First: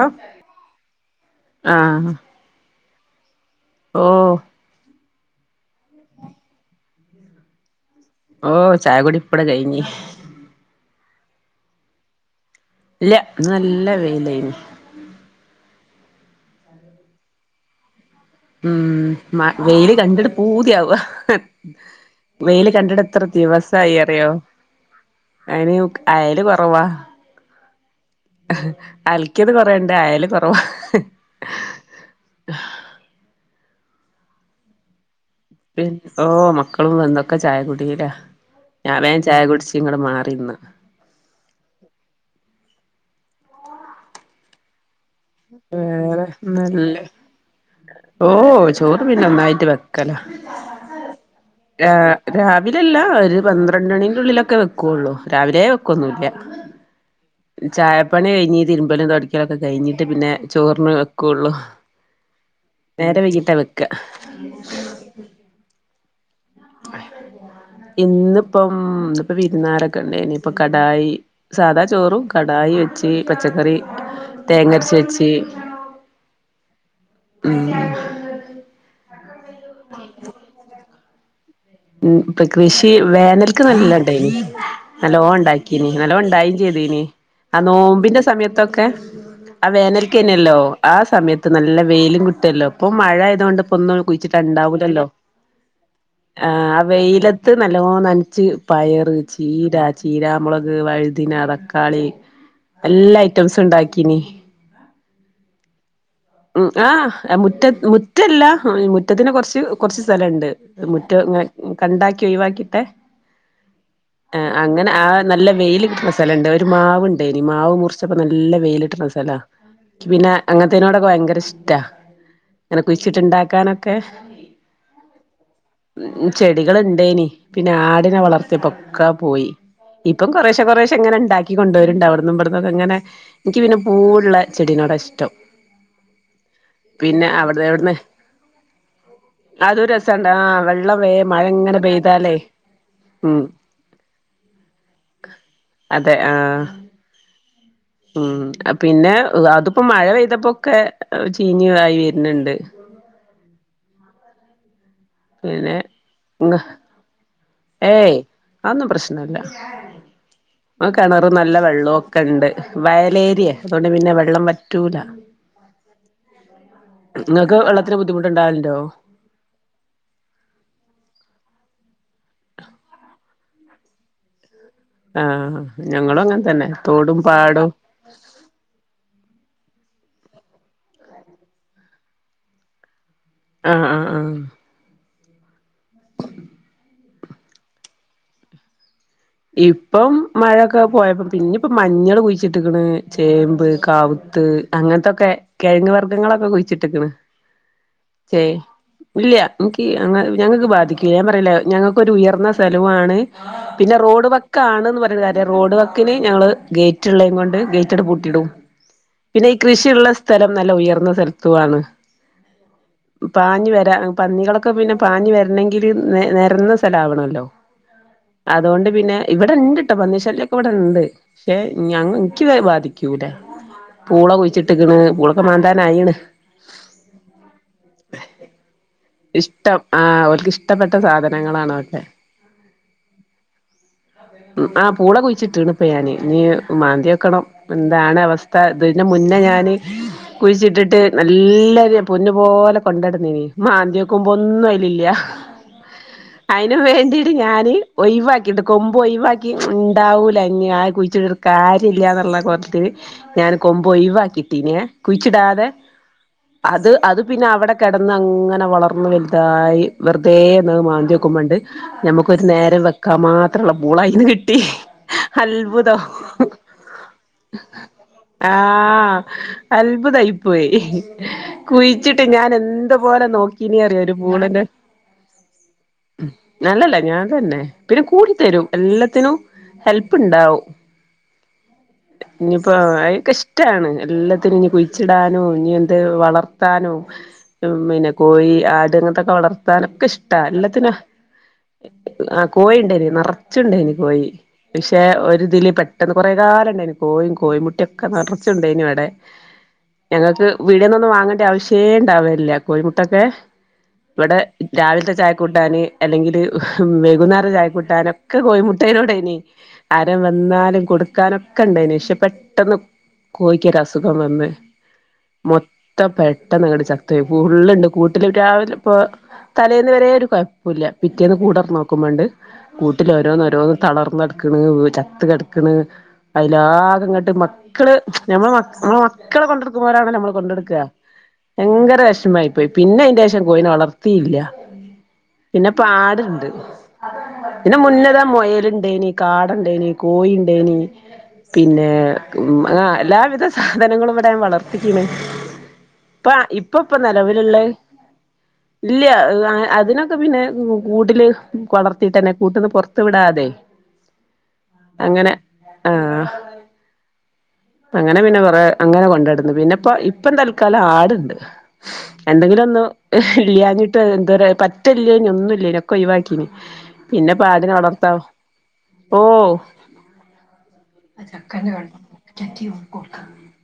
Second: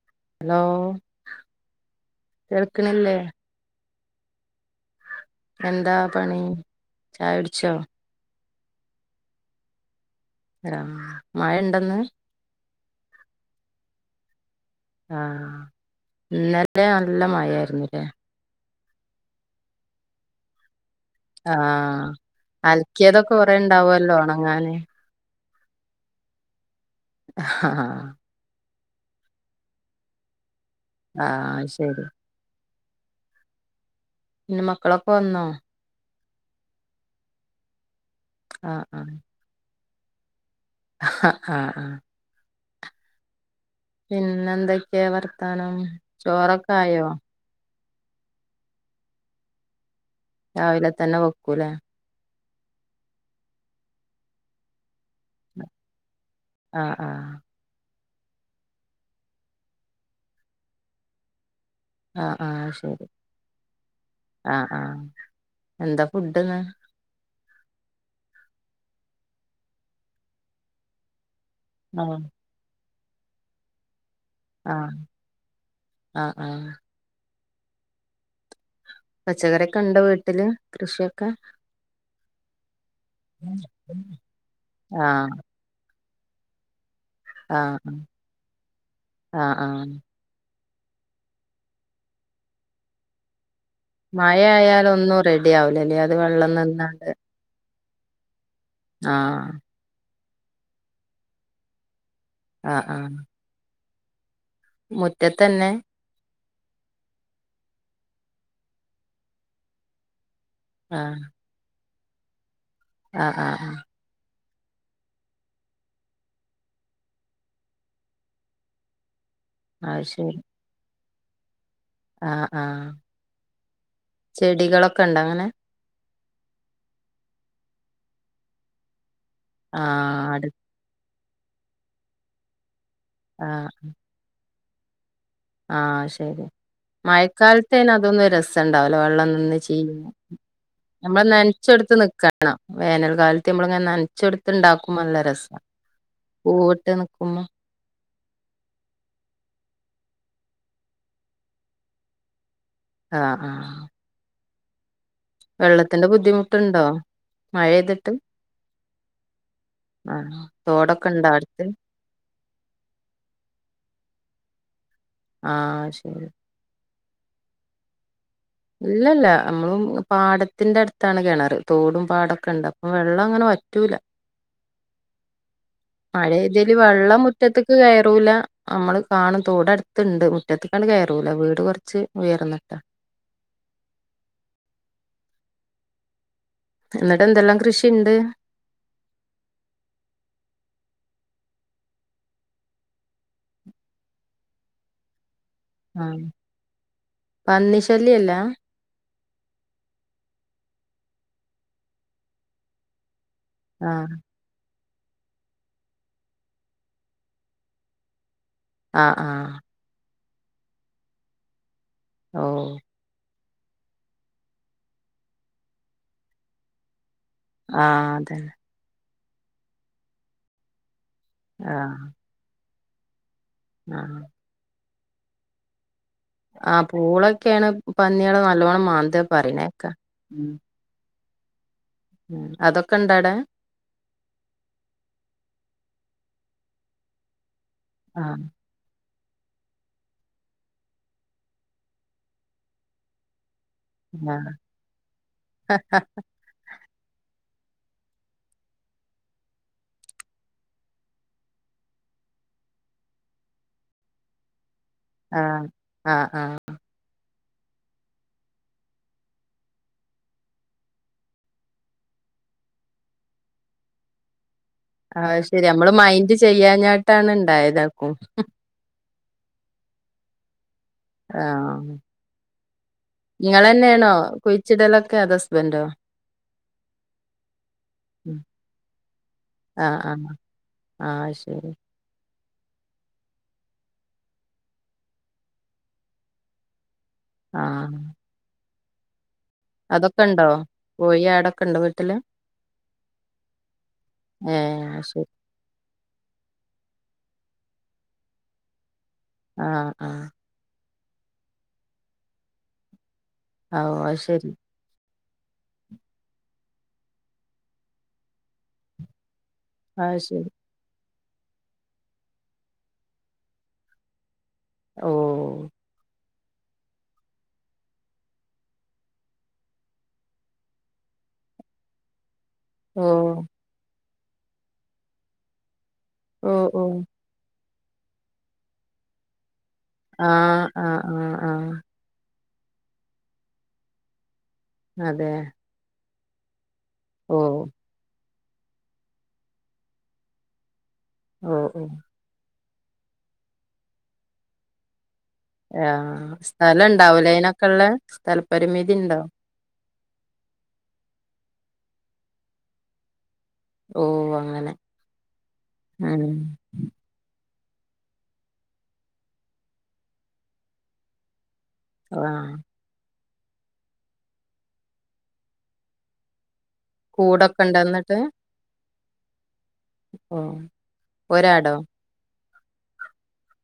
ആ ഹലോ കേൾക്കണില്ലേ ഓഹ് എന്താ പണി ചായുടിച്ചോ ഓഹ് ചായകുടി ഇപ്പട കഴിഞ്ഞ് ആഹ് മഴ ഉണ്ടന്ന് ഇല്ല ഇന്ന് നല്ല വെയിലായിന് ആഹ് ഇന്നല്ലെ നല്ല മഴാരുന്നുല്ലേ ഉം മ വെയില് കണ്ടിട്ട് പൂതിയാവ ഹാ ആ വെയില് കണ്ടിട്ട് എത്ര അലക്കിയതൊക്കെ കൊറേ ദിവസായി ഉണ്ടാവുമല്ലോ അറിയോ ഉണങ്ങാന് അയിന് ക് അയല് കൊറവാ ആഹ് ആ ആഹ് അൽക്കിത് കുറണ്ട് അയല് കുറവാ ആഹ് ശരി പിന്ന മക്കളൊക്കെ വന്നോ പിൻ ഓഹ് മക്കളും വന്നൊക്കെ ചായ കുടില്ല ആ ഞാൻ വേഗം ചായ കുടിച്ച് ഇങ്ങട്ട് മാറിന്ന് ആഹ് പിന്നെ എന്തൊക്കെയാ വർ വേറെ ഒന്നുല്ല ഓഹ് ചോറ് പിന്നെ ഒന്നായിട്ട് വക്കല രാവിലെ തന്നെ വെക്കൂല്ലെ ആഹ് രാവില അല്ല ഒരു പന്ത്രണ്ട് മണിറ്റുള്ളിലൊക്കെ വെക്കുള്ളൂ രാവിലെ വെക്കൊന്നു ഇല്ല ആഹ് ആഹ് ചായപ്പണി കഴിഞ്തിരുമ്പലും തൊടക്കലൊക്കെ കഴിഞ്ഞിട്ട് പിന്നെ ചോറിന് വെക്കുള്ളു ആഹ് ആഹ് ശരി അഹ് അഹ് എന്താ ഫുഡ് ഇന്ന് ഇന്നിപ്പം ഇന്നിപ്പോ വിരുന്നാരൊക്കെ ഒണ്ടേനി ഇനിയിപ്പ കടായി സാദാ ആ ചോറും കടായി വെച്ച് പച്ചക്കറി ആ തേങ്ങ അരച്ച് വെച്ച് ആ ആ ഉം പച്ചക്കറിയൊക്കെ ഒണ്ടോ വീട്ടില് കൃഷിയൊക്ക ഉം ഇപ്പൊ കൃഷി വേനൽക്ക് നല്ല ഉണ്ടായിനി ആഹ് നല്ലോണം ഉണ്ടായി ഇന്നല ഒണ്ടയിം ചെയ്തു ഇനി ആ ആഹ് നോമ്പിന്റെ സമയത്തൊക്കെ ആഹ് വേനൽ ക്ക്ന്നാലോ ആ സമയത്ത് നല്ല വെയിലും കിട്ടുവല്ലോ ഇപ്പൊ മഴ ആയതുകൊണ്ട് ഇപ്പൊന്നും അങ്ങ് മഴ ആയാൽ കുഴിച്ചിട്ടാണ്ടാവൂല്ലല്ലോ ഒന്നും റെഡി ആവലല്ലേ അത് വെള്ളം നിന്നാണ്ട് മറ്റേത് നല്ലോം നനച്ച് പയറ് ആഹ് ചീരാ ചീരാ മൊളക് വഴിതിന തക്കാളി ആഹ് എല്ലാ ആഹ് ഐറ്റംസ്ണ്ടാക്കീനി മുറ്റത്തന്നെ ഉം ആഹ് ഏഹ് മുറ്റ് മുറ്റല്ല മുറ്റത്തിന് കൊറച്ച് കൊറച്ച് സ്ഥലണ്ട് ആഹ് മുറ്റംങ്ങാൻ കണ്ടാക്കി ഒഴിവാക്കീട്ട് ആഹ് ആഹ് ആഹ് ആഹ് അങ്ങനെ ആഹ് നല്ല വെയില് കിട്ട്ന്ന സ്ഥലണ്ട് ഒരു മാവ്ണ്ടേനി മാവ് മുറി ച്ചപ്പം നല്ല വെയിലിട്ടണൊല് സ്ഥലാ അത് ക്ക് പിന്നെ ശരി അങ്ങനത്തേനോടൊക്കെ ഭയങ്കര്ഷ്ടാ ആഹ് ഇങ്ങനെ ആഹ് കുയ്ച്ചിട്ടുണ്ടാക്കാനൊക്കെ ചെടികളൊക്കെ ഇണ്ടോ അങ്ങനെ ഉം ഉം ചെടികള്ണ്ടേനി പിന്നെ ആടിനെ വളർത്തിയപ്പൊക്കെ പോയി ആഹ് ഇപ്പം അടു കൊറേശെ കൊറേശെ ഇങ്ങനെ ഇണ്ടാക്കി കൊണ്ട് വരുണ്ട് അവിട്ന്നും ഇവിടന്ന്ക്കെങ്ങനെ ഇനിക്ക് ആഹ് പിന്നെ പൂവുള്ളേ ചെടിനോടാ ഇഷ്ടം ആഹ് ശരി പിന്നെ അവിടുന്ന് മയക്കാലത്ത് പിന്നെ ഇവിടുന്ന് അതൊന്നും രസ്ണ്ടാവൂല വെള്ളം നിന്ന് അതൊരു ചീഞ്ഞ് രസണ്ട് ആ വെള്ളം വേ ഞമ്മള് മഴ ഇങ്ങനെ നനച്ചൊടുത്ത് പെയ്താലേ നിക്കണം വേനൽ ഉം കാലത്ത് ഞമ്മള്ങ്ങനെ നനച്ചൊടുത്ത് ഇണ്ടാക്കുംമ്പ നല്ല രസാ അതെ ആഹ് പൂവിട്ട് നിക്കുമ്പം ഉം ആഹ് പിന്നെ അതിപ്പോ മഴ പെയ്തപ്പോക്കെ ചീഞ്ഞ് ആയി വര്ന്ന്ണ്ട് ആഹ് ആഹ് പിന്നെ വെള്ളത്തിന്റെ ബുദ്ധിമുട്ടുണ്ടോ മഴെയ്തിട്ട് ഏയ് അതൊന്നും പ്രശ്നല്ല ആഹ് ആ തോടൊക്കെ ഇണ്ടോ കെണറ് നല്ല അടുത്ത് വെള്ളോം ക്കെണ്ട് വയലേരിയാ അതുകൊണ്ട് പിന്നെ വെള്ളം വറ്റൂല ആഹ് ശെരി ഇങ്ങക്ക് വെള്ളത്തിന് ബുദ്ധിമുട്ട്ണ്ടാവലി ഇല്ലല്ലാ നമ്മളും പാടത്തിന്റെ അട്ത്താണ് കെണറ് തോടും പാടൊക്കെണ്ട് അപ്പൊ വെള്ളം അങ്ങനെ വറ്റൂല ആഹ് ഞങ്ങളും മഴ അങ്ങനെ തന്നെ ഇതില് തോടും വെള്ളം പാടും മുറ്റത്ത്ക്ക് കേയറൂല നമ്മള് കാണും തോടട്ത്ത്ണ്ട് മുറ്റത്ത്ക്കാണ്ട് കേറൂല വീട് കൊറച്ച് ഉയർന്നിട്ടാ ആഹ് ആഹ് ആഹ് എന്നിട്ടെന്തെല്ലാം കൃഷിണ്ട് ഇപ്പം മഴയൊക്കെ പോയപ്പം പിന്നിപ്പം മഞ്ഞള് കുയിച്ചിട്ട്ക്ക്ണ് ചേമ്പ് കാവൂത്ത് അങ്ങൻത്തൊക്കെ കെഴങ്ങ് ആഹ് വർഗങ്ങളൊക്കെ കുയിച്ചിട്ടിക്ക്ണ് പന്നി ശല്യല്ല ചേ ഇല്ല്യാ ഇൻക്കീ അങ്ങ് ഞങ്ങക്ക് ബാധിക്കില്ല ഞാൻ പറഞ്ഞില്ലെ ഞങ്ങക്കൊരു ഉയർന്ന സ്ഥലവുവാണ് പിന്നെ ആഹ് റോഡ് വക്കാണ്ന്ന് പറഞ്ഞിട്ട് കാര്യല്ല റോഡ് വക്കിന് ഞങ്ങള് ഗേറ്റ് ഇള്ളേൻ കൊണ്ട് ഗേറ്റട് പൂട്ടിടും ആഹ് പിന്നീ ആഹ് കൃഷിള്ള സ്ഥലം നല്ല ഉയർന്ന സ്ഥലത്തുവാണ് ഓഹ് പാഞ്ഞ് വെരാ പന്നികളൊക്കെ പിന്നെ പാഞ്ഞ് വരണെങ്കില് നെരന്ന സ്ഥലാവണല്ലോ ആഹ് അതെ അത് കൊണ്ട് പിന്നെ ഇവിട്ണ്ട്ട്ടോ പന്നിശലൃക്കെ ഇവിട്ണ്ട് പക്ഷേ ആഹ് ഞങ്ങ ഇൻക്ക് ബാധി ക്ക്യൂല ആഹ് പൂള കുഴിച്ചിട്ട്ക്ക്ണ് പൂളൊക്കെ മാന്താനായീണ് ആഹ് പൂളൊക്കെയാണ് പന്നികള് നല്ലോണം മാന്ത് ഇഷ്ടം ആഹ് ഓൽക്ക് ഇഷ്ടപ്പെട്ട സാധനങ്ങളാണതൊക്കെ അതൊക്കെണ്ടടെ. ആഹ്, പൂള കുഴിച്ചിട്ട്ണ് പ്പ ഞാന് ഞി മാന്തിയേക്കെണം. എന്താണ് ആഹ് അവസ്ഥ, ഇതിൻ്റെമുന്നേ ഞാന്. കുഴിച്ചിട്ടിട്ട് നല്ലെരു പൊന്നു പോലെ കൊണ്ടട്ന്നീന്ന് മാ ന്ത്യേക്കുമ്പോ ആഹ് ഒന്നും അയിലില്ലൃ. അയിനും വേണ്ടീട്ട് ഞാന് ഒഴിവാക്കിയിട്ട് കൊമ്പ് ഒഴിവാക്കി ണ്ടാവൂല ഞി ഞാന് കുഴിച്ചി കാര്യല്ലൃന്ന്ള്ള കോൽത്ത് ല് ഞാൻ കൊമ്പ് ഒഴിവാക്കിട്ടീന്നെ ആഹ് കുഴിച്ചിടാതെ ആഹ് ആഹ് അത് അത് പിന്നെ അവിടെ കെടന്നങ്ങനെ വളർന്ന് ളർന്ന് വലുതായി വെറുതെ ന്ന് മാന്തി നോക്കുമ്പണ്ട്. നമ്മക്കൊരു നേരം വെക്കാൻ മാത്രള്ള, പൂള അയിന്ന് കിട്ടി. അയ് ശെരി നമ്മള് അത്ഭുതം മൈൻഡ് ചെയ്യാ ഞട്ടാണ് ണ്ടായത്. ആക്കും. ആഹ് അത്ഭുതായി പോയി. കുയിച്ചിട്ട് ഞാനെന്ത് പേലെ നോക്കി. ഇങ്ങളെന്നെണോ കുഴിച്ചിടലൊക്കെ. അതോ, ഹസ്ബൻഡോ. അല്ല ല്ലാ ഞാൻ തന്നെ. പിന്നെ കൂടിത്തെരും എല്ലത്തിനും. ആഹ്, ആഹ്, അയ് ശെരി. ഞിപ്പോ അയെക്കെഷ്ടാണ്. എല്ലത്തിനും ഇനി കുഴിച്ചിടാനും. ഞി എന്ത് വളർത്താനും. ഉം ആഹ് പിന്നെ, കോഴി, ആട്, ങ്ങെൻത്തെക്കെ വളർത്താനൊക്കെ അതൊക്കെ ഇഷ്ടാ ഇണ്ടോ? എല്ലത്തിനും. കോഴി ആടൊക്കെ ഇണ്ടോ വീട്ടില്? ആഹ്, കോഴിണ്ടെയ്ന് നറച്ച്ണ്ടെയ്ന് കോഴി. ഏഹ് പക്ഷെ അത് ശരി ഒരിതില് പെട് ട്ടെന്ന് കോറെകാലം ണ്ടായിന്ന് കോയിം, കേയിമുട്ടിയെക്കെ നറച്ച്ണ്ടായീന്ന് വടെ ആഹ് ആഹ് ഞങ്ങക്ക്. പീട്യെന്നൊന്നും വാങ്ങേണ്ടൃ ആവശ്യേ ണ്ടാവലില്ല്യ. കോഴിമുട്ടൊക്കെ ഓഹ് അത് വടെ. ശരി രാവിൽത്തെ ചായ കൂട്ടാന്. അല്ലെങ്കില് വൈകുന്നാര ചായ കൂട്ടാന്. ഒക്കെ കോഴിമുട്ടയിനേടൈനി. അത് ആരം ശരി വന്നാലും കൊടുക്കാനൊക്കെണ്ടായിന്. പഷെ, പെട്ടെന്ന് കോഴിക്കെരു അസുഖം വന്ന്. ഓഹ് മൊത്തം പെട്ടെന്ന്ങ്ങണ്ട് ചത്ത് പോയി, ഫുള്ള്ങ്ങണ്ട്. കൂട്ടില് രാവിലെപ്പൊ തലേന്ന് വരെ ഒരു കെഴപ്പുല്ല്യ പിറ്റേന്ന് കൂടെർനോക്കുമ്പണ്ട്. കൂട്ടില് ഓഹ് ഓരോന്ന്, ഓരോന്ന്, തളർന്നെട്ക്ക്ണ്. ചത്ത് കിടക്ക്ണ്. ഓഹ് ഓഹ് അയിലാകങ്ങട്ട് മക്കള് നമ്മളെ മക്ക നമ്മളമക് മക്കളെ കൊണ്ടടക്കുമ്പോലാണല്ലോ നമ്മൾ ആഹ് കൊണ്ടട്ക്കാ ആഹ് ആഹ് ആഹ് ഭയങ്കര വെഷ്മായി പോയി. പിന്നെ അയിന്റെഷം കോയിനെ വളർ ത്തീല്ല്യ അതെ പിന്നെപ്പ ആട്ണ്ട്. ഓഹ്. പിന്നെ മുന്നതാ മെയല്ണ്ടെയ്നി, കാടണ്ടെയ്നി, കോഴണ്ടെയ്നി, ഓഹ് ഓഹ് പിന്നെ ഉം ആ എല്ലാവിധ സാധനങ്ങളും. ഇവിടെ ഞാൻ, വളർത്തീക്ക്ണ്. യാഹ് സ്ഥലംണ്ടാവും. നിലവിലുള്ളെ ഇല്ല അതിന് ഒ ക്കെ പിന്നെ കൂട്ടില് കൊളർത്തിട്ടന്നെ കൂട്ടന്ന് പുറത്ത് വിടാതെ ഓ അങ്ങനെ അങ്ങനെ ആഹ് ഉം അങ്ങനെ പിന്നെ കൊറെ അങ്ങനെ കൊണ്ടുനടന്നു പിന്നെ ഇപ്പ ഇപ്പ തൽക്കാലം ആടുണ്ട് ആഹ് എന്തെങ്കിലുംഒന്ന് ല്ലാഞ്ഞിട്ട് എന്താ പറ്റല്ലേന ഒന്നുംല്ലേനൊക്ക ഒയിവാക്കിന് പിന്നെ ഇപ്പ കൂടൊക്കെ ആടിനെ ഇണ്ടോ വളർത്താം ഇന്നിട്ട് ഓഹ് ഓ ഒരാടോ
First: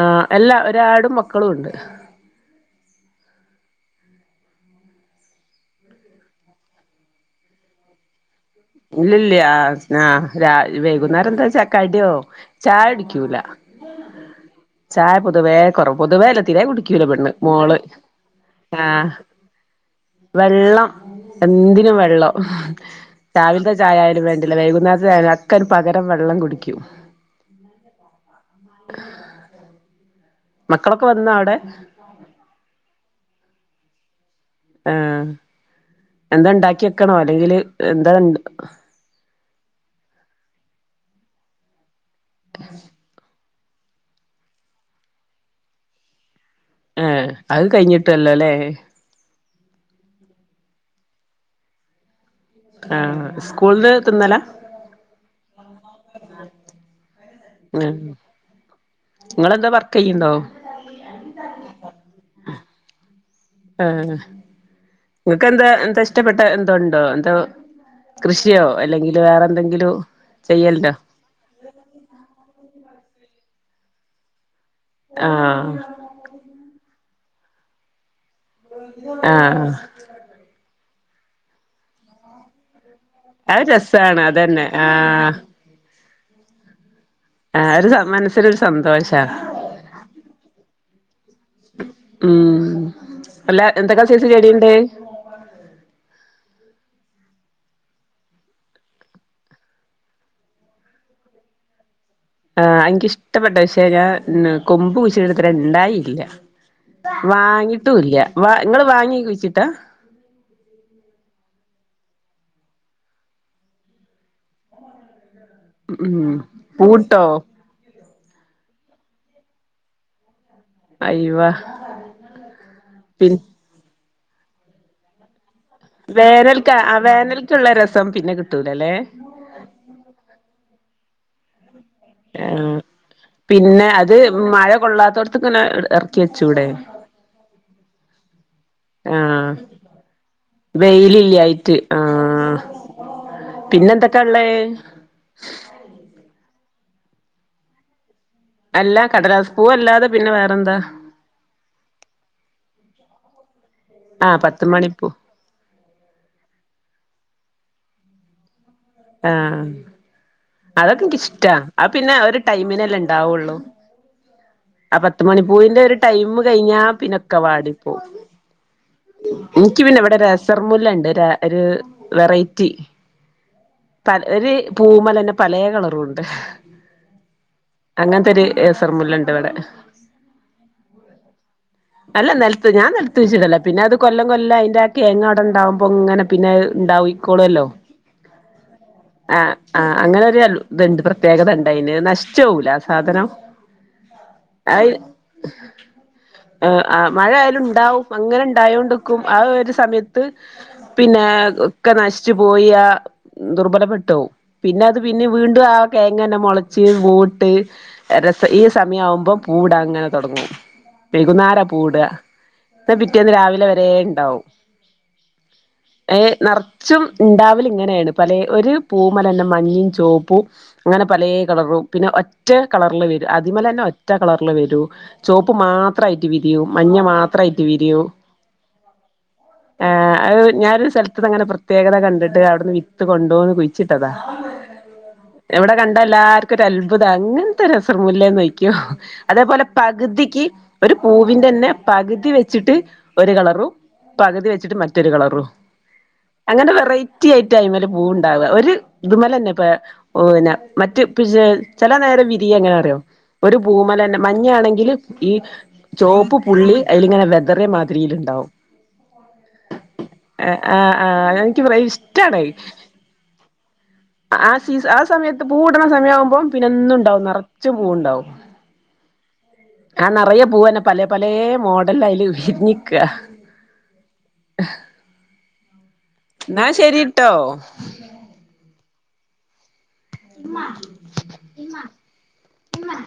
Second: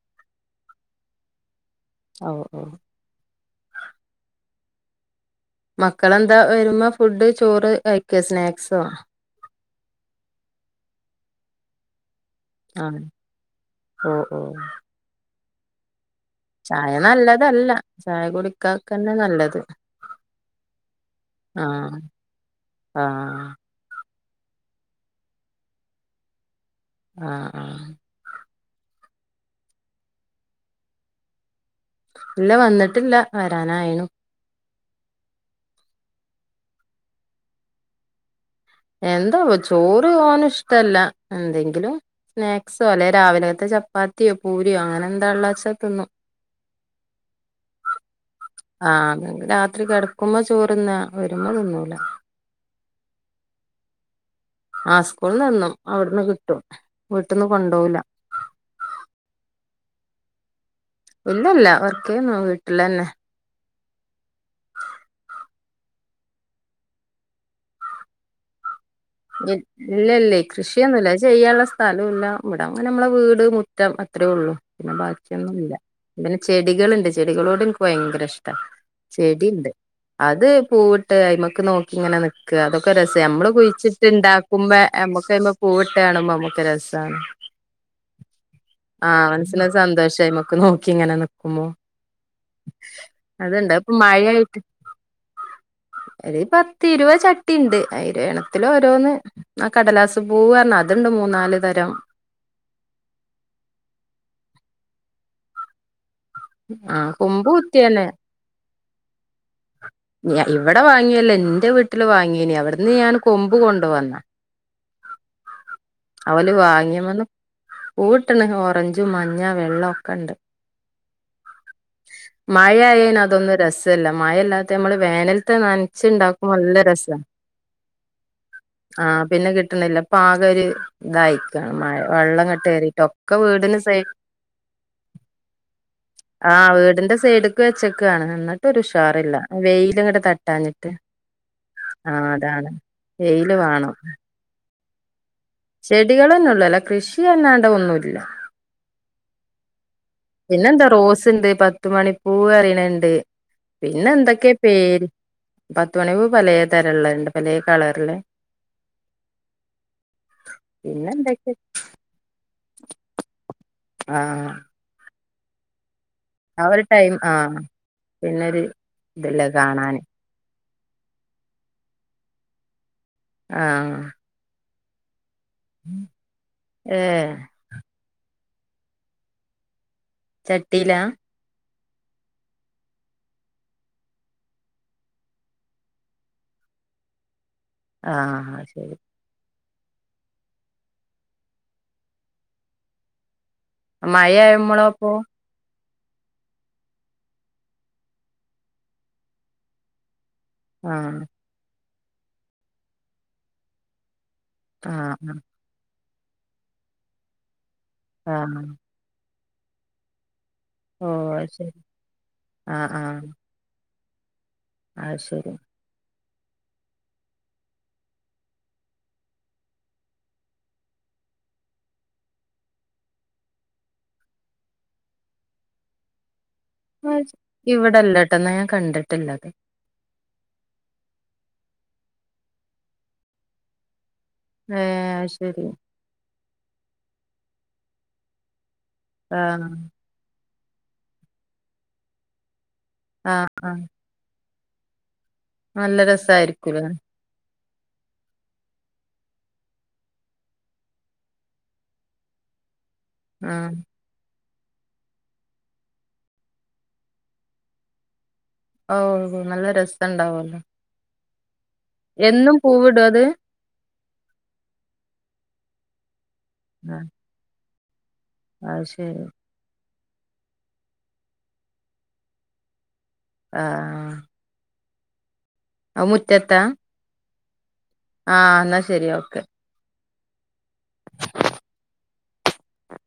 ആഹ് എല്ലാ ഒരു ആടും മക്കളും ഉണ്ട് ഓഹ് ഓഹ് മക്കളെന്താ വരുമ്പോ ഫുഡ് ചോറ് കഴിക്കോ സ്നാക് ഇല്ലല്ല ആ ആഹ് രാ വൈകുന്നേരം എന്താന്ന് വെച്ചാ കടിയോ ആഹ് ചായുടിക്കൂല ഓ ഓ ചായ പൊതുവേ കൊറവ് പൊതുവേല്ല തീരെ ചായ കുടിക്കൂല പെണ്ണ് നല്ലതല്ല മോള് ചായ ആഹ് കുടിക്കാക്കന്നെ നല്ലത് വെള്ളം എന്തിനും ആഹ് വെള്ളം ആഹ് രാവിൽ ത്ത ചായാലും വേണ്ടില്ല വൈകുന്നേര്ത്തെ ചായ അക്കൊരു പകരം വെള്ളം കുടിക്കും ആഹ് ആഹ് മക്കളൊക്കെ വന്നാ അവ്ടെ ഇല്ല വന്നിട്ടില്ല വെരാനായീനു ആഹ് എന്താ ഇണ്ടാക്കി വെക്കണോ അല്ലെങ്കില് എന്താണ്ട് എന്താപ്പ ചോറ് ഓന് ഇഷ്ടല്ല എന്തെങ്കിലും സ്നാക്സോ അല്ലെ രാവിലത്തെ ചപ്പാത്തിയോ പൂരിയോ അങ്ങനെന്താള്ളാച്ച തിന്നും ഏഹ് അത് കഴിഞ്ഞിട്ടില്ലല്ലേ ആഹ് അങ്ങങ്ങ് രാത്രി കെടക്കുമ്പോ ചോറിന്നാ വെരുമ്പോ തിന്നൂല ആഹ് സ്കൂൾന്ന് തിന്നലാ ആഹ് സ്കൂൾന്ന് തിന്നും അവിടുന്ന് കിട്ടും വീട്ടിന്ന് കൊണ്ടു പോവൂല്ല ഇങ്ങളെന്താ വർക്കെയ്യുണ്ടോ ഇല്ലില്ല വർക്കെയ്യുന്നു വീട്ടിലന്നെ ആഹ് നിങ്ങക്കെന്താ എന്താ ഇഷ്ടപ്പെട്ട എന്തോണ്ടോ എന്തോ കൃഷിയോ അല്ലെങ്കി ഇല്ലില്ലേ കൃഷിയൊന്നുല്ല ചെയ്യാള്ള സ്ഥല ഇല്ല ഇവിട അങ്ങനെ നമ്മളെ വീട് മുറ്റം അത്രേ ഒള്ളൂ പിന്നെ ബാക്കിയൊന്നുല്ല ആഹ് പിന്നെ ചെടികള്ണ്ട് ചെടികളോട് എനിക്ക് ഭയങ്കര ഇഷ്ടാ ചെടീണ്ട് ആഹ് അത് പൂവിട്ട് അയിമ്മക്ക് നോക്കി ഇങ്ങനെ നിക്കാ അതൊക്കെ രസാ നമ്മള് അത് കുഴിച്ചി രസാണ് അതന്നെ ഇണ്ടാക്കുംമ്പ നമ്മുക്ക് ആഹ് അയിമേൽ പൂവിട്ട് കാണുമ്പോ നമ്മുക്ക് രസാണ് ആഹ് ഒരു സമാ മനസ്സ് നൊരു സന്തോ ആഹ് മനസ്സിലായി അത് സന്തോഷയ്ക്ക് നോക്കി ഇങ്ങനെ നിക്കുമ്പോ ഉം അല്ല അതിണ്ട് ഇപ്പൊ എന്തൊക്കെ സൈസ് മഴയായിട്ട് ചെടിയുണ്ട് ഒരു പത്തിരുപത് ചട്ടീണ്ട് അയില് ഒരെണ്ണത്തില് ഓരോന്ന് ആഹ് കടലാസ് പൂവർന്ന അതിണ്ട് മൂന്നാല് തരം ആഹ് എനിക്കിഷ്ടപ്പെട്ട പക്ഷേ ഞാൻ കൊമ്പ് കുരിച്ചിട്ട് ഇപ്പൊരണ്ടായില്ല ആ കൊമ്പ് കുത്തിയന്നെ വാങ്ങീട്ടുല്ല വ നിങ്ങള് വാങ്ങി കുഴിച്ചിട്ടാ ഇവിടെ വാങ്ങിയല്ലോ എന്റെ വീട്ടില് വാങ്ങീനി അവിടുന്ന് ഞാൻ കൊമ്പ് കൊണ്ടുവന്നാ ഉം അവല് പൂട്ടോ വാങ്ങിയന്ന് പൂവിട്ടണ് ഓറഞ്ചും മഞ്ഞാ വെള്ള ഒക്കെണ്ട് ഐവാ മഴയായേന് അതൊന്നും രസില്ല മഴയില്ലാത്ത നമ്മള് വേനൽ ത്ത നനച്ചുണ്ടാക്കുമ്പോ വേനൽക്ക നല്ല ആഹ് രസാ വേനൽക്കുള്ള രസം പിന്നെ കിട്ടൂലല്ലേ ആഹ് പിന്നെ കിട്ടണില്ല ഇപ്പ ആകൊരു ഇതായിരിക്കാണ് മഴ വെള്ളം ഇങ്ങട്ട് ആഹ് കേറിട്ടൊക്കെ വീടിന് പിന്നെ സൈ അത് മഴ കൊള്ളാത്തോട്ത്തിങ്ങനെ എർ ആഹ് വീടിന്റെ സൈഡ്ക്ക് വെച്ചേക്കുവാണ് എന്നിട്ടൊരു ഉഷാറില്ല ആഹ് വെയിലിങ്ങട് തട്ട് വെയിലില്ലായിട്ട് ആഹ് അതാണ് വെയില് പിന്നെ എന്തൊക്കാള്ളെ ചെടികളന്നെ ഒള്ളൂ അല്ല കൃഷി അല്ലാണ്ടൊന്നുല്ല അല്ല കടലാസ് പൂവല്ലാതെ പിന്നെ വേ പിന്നെന്താ റോസിണ്ട് പത്ത് മണിപ്പൂ പറയണണ്ട് പിന്നെ ആഹ് എന്തൊക്കെയാ പത്ത് പേര് മണിപ്പൂ പത്ത്മണിപൂ പലേ തരം ഉള്ളഉണ്ട് പലേ കളറിലെ ആഹ് ആഹ് അതൊക്കെ പിന്നെ എന്തൊക്കെ എനിക്കിഷ്ടാ ആ പിന്നെ ആ ഒരു ടൈമിനെല്ലേ ഉണ്ടാവുള്ളൂ ആഹ് ആ പത്ത് മണിപൂവിന്റെ ഒരു ടൈമ് ആ കഴിഞ്ഞ ഒരു ടൈം പിന്നൊക്കെ ആഹ് വാടി പോകും പിന്നൊരു ഇതില്ലേ എനിക്ക് പിന്നെ കാണാന് ഇവിടെ രസ ചെറുമുല്ല ഉണ്ട് ഒരു ഒരു വെറൈറ്റി ആഹ് പല ഒരു പൂമലന്റെ പലേ കളറുണ്ട് ഏഹ് അങ്ങനത്തെൊരു അസർമുല്ല ഇണ്ട് ഇവിടെ ചട്ടീലാ അല്ല നിലത്ത് ഞാൻ നിലുത്ത് വച്ചിട്ടല്ലേ പിന്നെ അത് കൊല്ലം കൊല്ലം അതിന്റെ കേങ് അവിട ഉണ്ടാവകുമ്പൊ ഇങ്ങനെ പിന്നെ ഉണ്ടാവയി -കോളേല്ലോ ആഹ് ആത് ശരി ആ ആ അങ്ങന ഒരു അൽ ഇത്ണ്ട് പ്രത്യേകത ഉണ്ട് അയിന് നശിച്ചുപൂവൂല ആ സാധനം മഴയാവുമ്പോളപ്പോ ഏഹ് ആഹ് മഴയായാലും ഉണ്ടാവും അങ്ങനെ ഉണ്ടായോണ്ടിക്കും ആ ഒരു സമയ -ത്ത് ആഹ് പിന്നെ ഒക്കെ നശിച്ചു പോയി ആഹ് ദുർബലപ്പെട്ടോവും പിന്നെ അത് ആഹ് പിന്നെ ആഹ് വീണ്ടും ആ കിഴങ്ങന്ന മുളച്ച് പൂവിട്ട് രസ ഈ ആഹ് സമയം ആവുമ്പം പൂവിടാൻ അങ്ങനെ തുടങ്ങും ഓഹ് വൈകുന്നരാ ശരി പൂടുക ആഹ് എന്നാ ആഹ് പിറ്റേന്ന് രാവിലെ വരെ ഉണ്ടാവും അത് ശരി ഏ നിറച്ചും ഉണ്ടാവല ഇങ്ങനെയാണ് പലെ ഒരു പൂമേൽ തന്നെ മഞ്ഞയും ചുവപ്പും അങ്ങനെ പലേ കളറും പിന്നെ ഒറ്റ കളറിൽ വരും അതിമലതന്നെ ഒറ്റ കളറില് വരൂ ചുവപ്പ് മാത്രായിട്ട് വിരിയൂ മഞ്ഞ മാത്രയായിട്ട് വിരിയൂ ഇവിടെല്ലട്ടോന്നാ ഞാൻ കണ്ടിട്ടില്ലത് ആ ഏഹ് ഞാനൊരു സ്ഥലത്തത് അങ്ങനെ പ്രത്യേകത കണ്ടിട്ട് അവിടുന്ന് വിത്ത് കൊണ്ടുവന്ന് കുഴിച്ചിട്ടതാ ഏഹ് അത് ശരി ഇവിടെ കണ്ട എല്ലാർക്കും ഒരു അത്ഭുതാ ഇങ്ങനത്തെ ഒരു രസമൂല്ലേന്ന് ചോദിക്കും അതേപോലെ ആഹ് പകുതിക്ക് ഒരു പൂവിന്റെ തന്നെ പകുതി വെച്ചിട്ട് ഒരു ആഹ് കളറും ആഹ് പകുതി വെച്ചിട്ട് മറ്റൊരു കളറും നല്ല അങ്ങനെ രസായിരിക്കൂലേ വെറൈറ്റി ആയിട്ട് ആയി്മേല പൂവ് ഉണ്ടാവുക ഒരു ഇത്മല തന്നെ ഇപ്പ ഓ പിന്നെ മറ്റ് പിശ ചില നേരം വിരിയ എങ്ങനെ അറിയോ ഒരു ആഹ് പൂമേലെന്നെ മഞ്ഞ ആണെങ്കിൽ ഈ ചുവപ്പ് പുള്ളി അതിലിങ്ങനെ വെതറിയ മാതിരി ഉണ്ടാവും ഓ നല്ല എ രസണ്ടാവല്ലോ ആഹ് ആഹ് എനിക്ക് ഫ്രൈ ഇഷ് എന്നും പൂവിടൊ അത് ആ സീ ആ സമയത്ത് പൂവ് ഇടണ സമയാകുമ്പോ പിന്നെ എന്നും ആഹ് ഉണ്ടാവും നിറച്ച് പൂവുണ്ടാവും അത് ശരി ആ നിറയ പൂവന്നെ പല പലേ മോഡൽ അയില് വിരിഞ്ഞിക്കുക ആഹ് അത് മുറ്റത്താ എന്നാ ശെരിട്ടോ ആഹ് എന്നാ ശരി ഓക്കെ ഇമ്മ ഇമ്മ ഇമ്മ